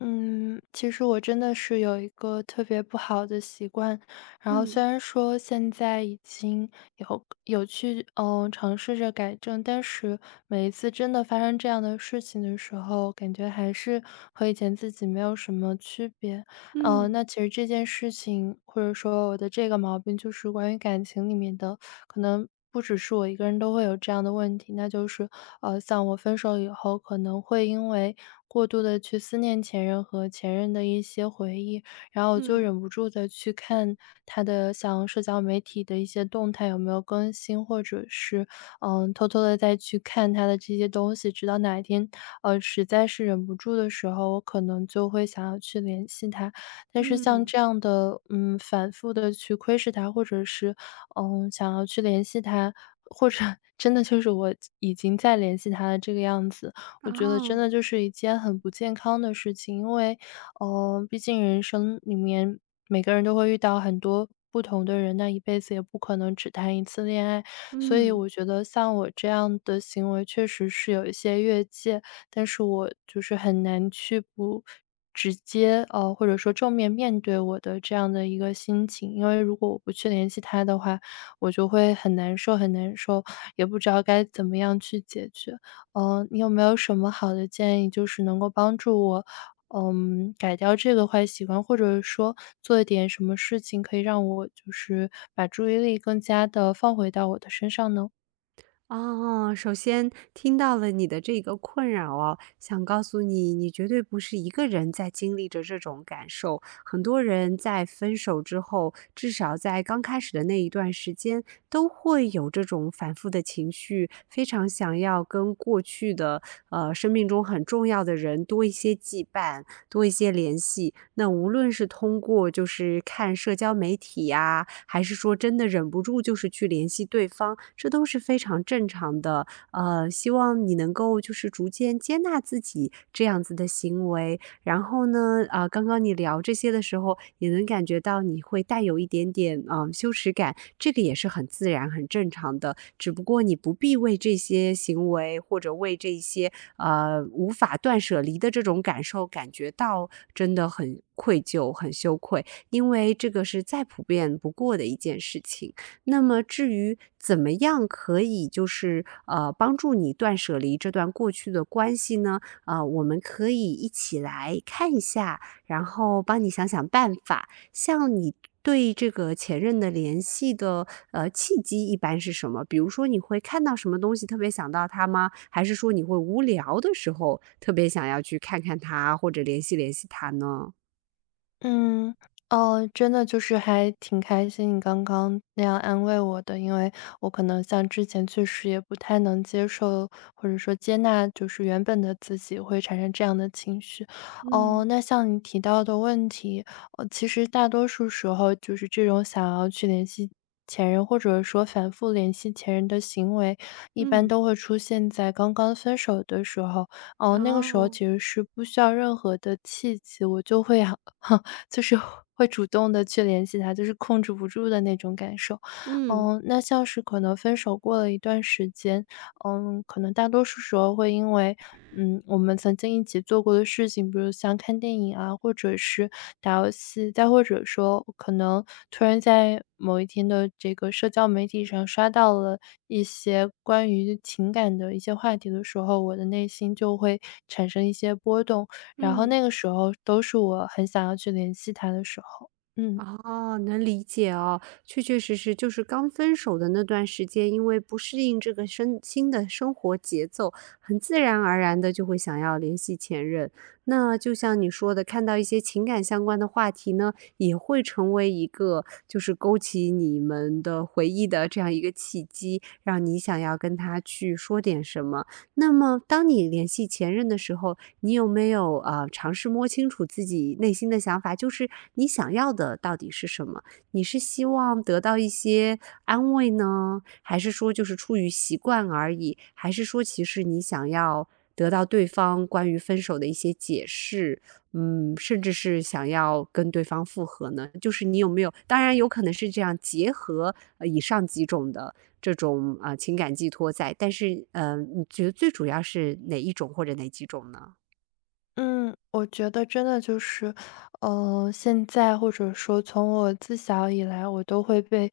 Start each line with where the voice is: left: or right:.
left: 嗯，其实我真的是有一个特别不好的习惯，然后虽
right: 嗯
left: 然说现在已经有去尝试着改正，但是每一次真的发生这样的事情的时候，感觉还是和以前自己没有什么区别。
right: 嗯
left: 那其实这件事情，或者说我的这个毛病，就是关于感情里面的，可能不只是我一个人都会有这样的问题。那就是，像我分手以后，可能会因为过度的去思念前任和前任的一些回忆，然后我就
right: 嗯
left: 忍不住的去看他的像社交媒体的一些动态有没有更新，或者是偷偷的再去看他的这些东西，直到哪一天，实在是忍不住的时候，我可能就会想要去联系他。但是像
right: 嗯，
left: 这样的，嗯，反复的去窥视他，或者是，嗯，想要去联系他，或者真的就是我已经在联系他的这个样子，我觉得真
right: 哦，
left: 的就是一件很不健康的事情。因为，毕竟人生里面每个人都会遇到很多不同的人，那一辈子也不可能只谈一次恋爱，所以
right: 嗯，
left: 我觉得像我这样的行为确实是有一些越界。但是我就是很难去不直接，或者说正面面对我的这样的一个心情。因为如果我不去联系他的话，我就会很难受很难受，也不知道该怎么样去解决。你有没有什么好的建议，就是能够帮助我，嗯，改掉这个坏习惯，或者说做一点什么事情，可以让我就是把注意力更加的放回到我的身上呢？
right: 哦，首先听到了你的这个困扰哦，想告诉你，你绝对不是一个人在经历着这种感受。很多人在分手之后，至少在刚开始的那一段时间，都会有这种反复的情绪，非常想要跟过去的生命中很重要的人多一些羁绊，多一些联系。那无论是通过就是看社交媒体呀，还是说真的忍不住就是去联系对方，这都是非常正常的。希望你能够就是逐渐接纳自己这样子的行为，然后呢，啊，刚刚你聊这些的时候，也能感觉到你会带有一点点羞耻感，这个也是很自然、很正常的。只不过你不必为这些行为或者为这些无法断舍离的这种感受感觉到真的很愧疚、很羞愧，因为这个是再普遍不过的一件事情。那么至于怎么样可以就是帮助你断舍离这段过去的关系呢？我们可以一起来看一下，然后帮你想想办法。像你对这个前任的联系的，契机一般是什么？比如说你会看到什么东西特别想到他吗？还是说你会无聊的时候特别想要去看看他，或者联系联系他呢？
left: 嗯，哦，真的就是还挺开心你刚刚那样安慰我的，因为我可能像之前确实也不太能接受，或者说接纳，就是原本的自己会产生这样的情绪。哦，
right: 嗯
left: 那像你提到的问题，其实大多数时候就是这种想要去联系前任，或者说反复联系前任的行为，一般
right: 嗯，
left: 都会出现在刚刚分手的时候。哦，那个时候
right: 哦，
left: 其实是不需要任何的契机，我就会就是会主动的去联系他，就是控制不住的那种感受。
right: 嗯
left: 嗯，那像是可能分手过了一段时间，嗯，可能大多数时候会因为，嗯，我们曾经一起做过的事情，比如像看电影啊，或者是打游戏，再或者说可能突然在某一天的这个社交媒体上刷到了一些关于情感的一些话题的时候，我的内心就会产生一些波动。然后
right: 嗯。
left: 那个时候都是我很想要去联系他的时候，嗯。
right: 哦，能理解哦，确确实实就是刚分手的那段时间，因为不适应这个新的生活节奏，很自然而然的就会想要联系前任。那就像你说的，看到一些情感相关的话题呢，也会成为一个就是勾起你们的回忆的这样一个契机，让你想要跟他去说点什么。那么当你联系前任的时候，你有没有尝试摸清楚自己内心的想法？就是你想要的到底是什么？你是希望得到一些安慰呢，还是说就是出于习惯而已？还是说其实你想要得到对方关于分手的一些解释？嗯，甚至是想要跟对方复合呢？就是你有没有？当然有可能是这样结合以上几种的这种情感寄托在。但是，你觉得最主要是哪一种或者哪几种呢？
left: 嗯，我觉得真的就是，现在或者说从我自小以来，我都会被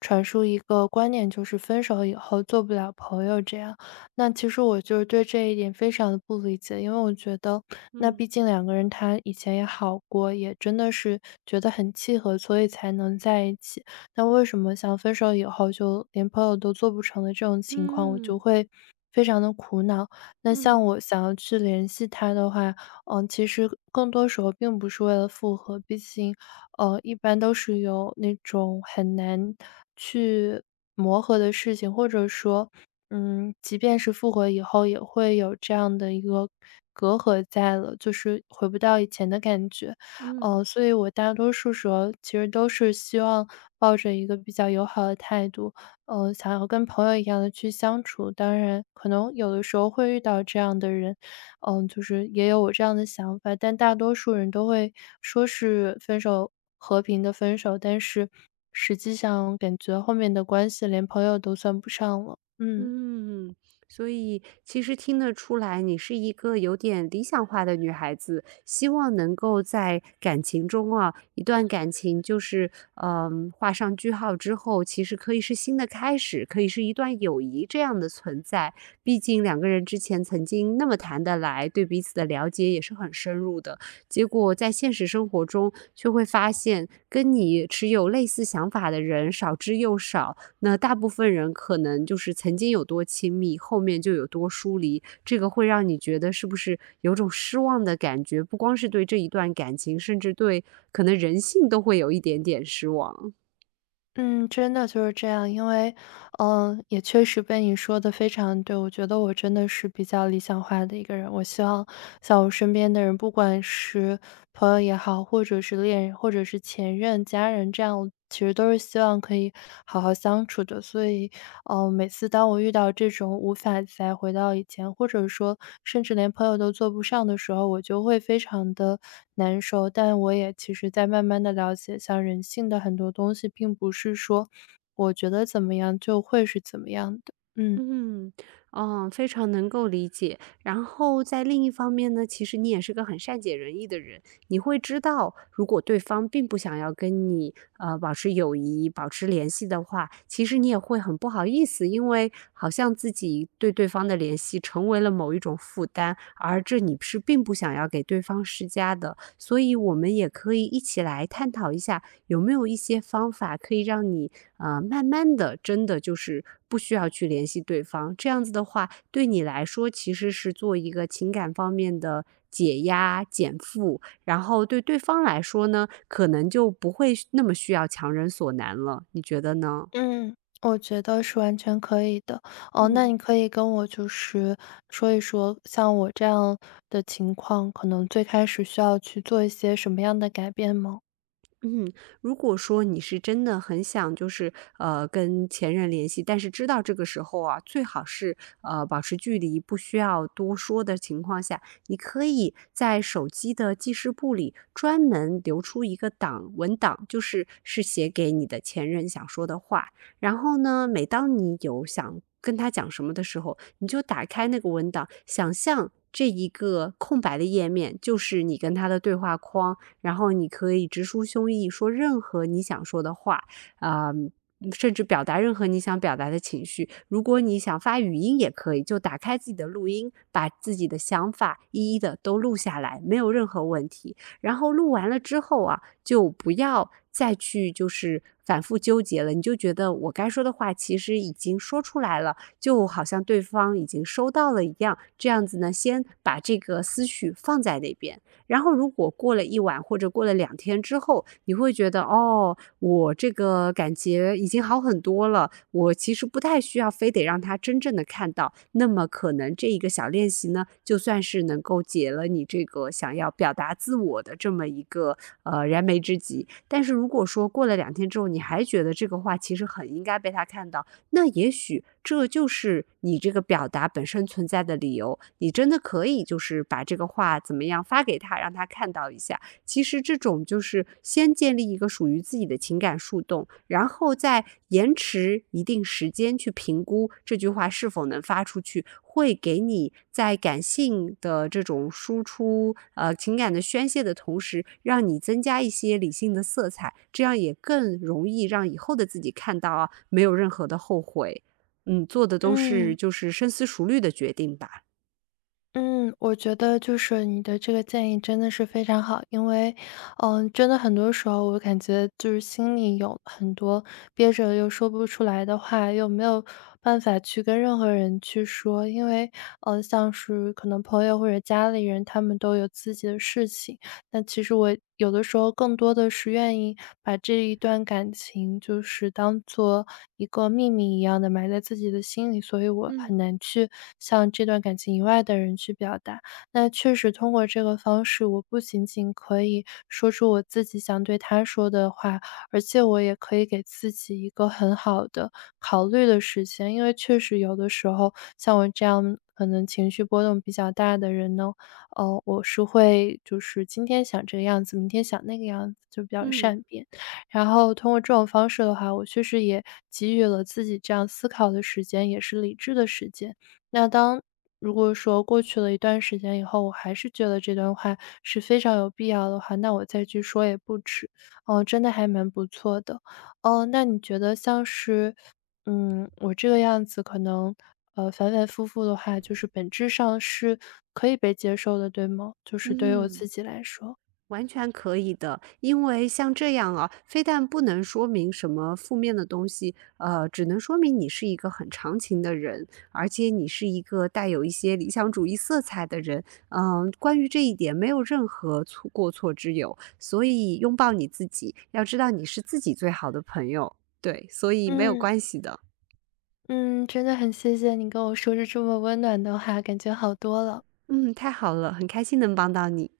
left: 传输一个观念，就是分手以后做不了朋友这样。那其实我就是对这一点非常的不理解，因为我觉得那
right: 嗯
left: 毕竟两个人他以前也好过，也真的是觉得很契合，所以才能在一起。那为什么像分手以后就连朋友都做不成的这种情况，我就
right: 嗯
left: 会非常的苦恼。那像
right: 嗯
left: 我想要去联系他的话，嗯，其实更多时候并不是为了复合，毕竟，一般都是有那种很难去磨合的事情，或者说，嗯，即便是复合以后，也会有这样的一个隔阂在了，就是回不到以前的感觉。
right: 嗯。
left: 所以我大多数时候其实都是希望抱着一个比较友好的态度，想要跟朋友一样的去相处。当然，可能有的时候会遇到这样的人，嗯，就是也有我这样的想法，但大多数人都会说是分手和平的分手，但是实际上感觉后面的关系连朋友都算不上了。嗯
right: 嗯，所以其实听得出来，你是一个有点理想化的女孩子，希望能够在感情中啊，一段感情就是，嗯，画上句号之后，其实可以是新的开始，可以是一段友谊这样的存在。毕竟两个人之前曾经那么谈得来，对彼此的了解也是很深入的，结果在现实生活中却会发现，跟你持有类似想法的人少之又少。那大部分人可能就是曾经有多亲密，后面就有多疏离，这个会让你觉得是不是有种失望的感觉？不光是对这一段感情，甚至对可能人性都会有一点点失望。
left: 嗯，真的就是这样，因为嗯，也确实被你说的非常对，我觉得我真的是比较理想化的一个人。我希望像我身边的人，不管是朋友也好，或者是恋人，或者是前任、家人，这样其实都是希望可以好好相处的。所以，每次当我遇到这种无法再回到以前，或者说甚至连朋友都做不上的时候，我就会非常的难受。但我也其实在慢慢的了解，像人性的很多东西，并不是说我觉得怎么样就会是怎么样的。嗯，
right: 嗯，哦，非常能够理解。然后在另一方面呢，其实你也是个很善解人意的人，你会知道，如果对方并不想要跟你保持友谊、保持联系的话，其实你也会很不好意思，因为好像自己对对方的联系成为了某一种负担，而这你是并不想要给对方施加的。所以，我们也可以一起来探讨一下，有没有一些方法可以让你慢慢的，真的就是不需要去联系对方。这样子的话，对你来说其实是做一个情感方面的解压、减负，然后对对方来说呢，可能就不会那么需要强人所难了，你觉得呢？
left: 嗯。我觉得是完全可以的。哦，那你可以跟我就是说一说，像我这样的情况，可能最开始需要去做一些什么样的改变吗？
right: 嗯，如果说你是真的很想，就是跟前任联系，但是知道这个时候啊，最好是保持距离，不需要多说的情况下，你可以在手机的记事簿里专门留出一个文档，就是是写给你的前任想说的话。然后呢，每当你有想跟他讲什么的时候，你就打开那个文档，想象。这一个空白的页面就是你跟他的对话框，然后你可以直抒胸臆，说任何你想说的话，啊、呃甚至表达任何你想表达的情绪。如果你想发语音也可以，就打开自己的录音，把自己的想法一一的都录下来，没有任何问题。然后录完了之后啊，就不要再去就是反复纠结了，你就觉得我该说的话其实已经说出来了，就好像对方已经收到了一样。这样子呢，先把这个思绪放在那边。然后如果过了一晚或者过了两天之后，你会觉得哦，我这个感觉已经好很多了，我其实不太需要非得让他真正的看到。那么可能这一个小练习呢，就算是能够解了你这个想要表达自我的这么一个燃眉之急。但是如果说过了两天之后，你还觉得这个话其实很应该被他看到，那也许这就是你这个表达本身存在的理由。你真的可以就是把这个话怎么样发给他，让他看到一下。其实这种就是先建立一个属于自己的情感树洞，然后再延迟一定时间去评估这句话是否能发出去，会给你在感性的这种输出、情感的宣泄的同时，让你增加一些理性的色彩，这样也更容易让以后的自己看到啊，没有任何的后悔。嗯，做的都是
left: 嗯。
right: 就是深思熟虑的决定吧。
left: 嗯，我觉得就是你的这个建议真的是非常好，因为，嗯，真的很多时候我感觉就是心里有很多憋着又说不出来的话，又没有办法去跟任何人去说，因为，嗯，像是可能朋友或者家里人，他们都有自己的事情，那其实我有的时候更多的是愿意把这一段感情，就是当做一个秘密一样的埋在自己的心里，所以我
right: 嗯
left: 很难去向这段感情以外的人去表达。那确实通过这个方式，我不仅仅可以说出我自己想对他说的话，而且我也可以给自己一个很好的考虑的时间。因为确实有的时候，像我这样可能情绪波动比较大的人呢，哦，我是会就是今天想这个样子，明天想那个样子，就比较
right: 嗯
left: 善变。然后通过这种方式的话，我确实也给予了自己这样思考的时间，也是理智的时间。那当如果说过去了一段时间以后，我还是觉得这段话是非常有必要的话，那我再去说也不迟。哦，真的还蛮不错的。哦，那你觉得像是嗯，我这个样子可能，反反复复的话，就是本质上是可以被接受的，对吗？就是对于我
right: 嗯
left: 自己来说。
right: 完全可以的，因为像这样啊，非但不能说明什么负面的东西，只能说明你是一个很长情的人，而且你是一个带有一些理想主义色彩的人。嗯、关于这一点，没有任何过错之有，所以拥抱你自己，要知道你是自己最好的朋友，对，所以没有
left: 嗯
right: 关系的。
left: 嗯，真的很谢谢你跟我说着这么温暖的话，感觉好多了。
right: 嗯，太好了，很开心能帮到你。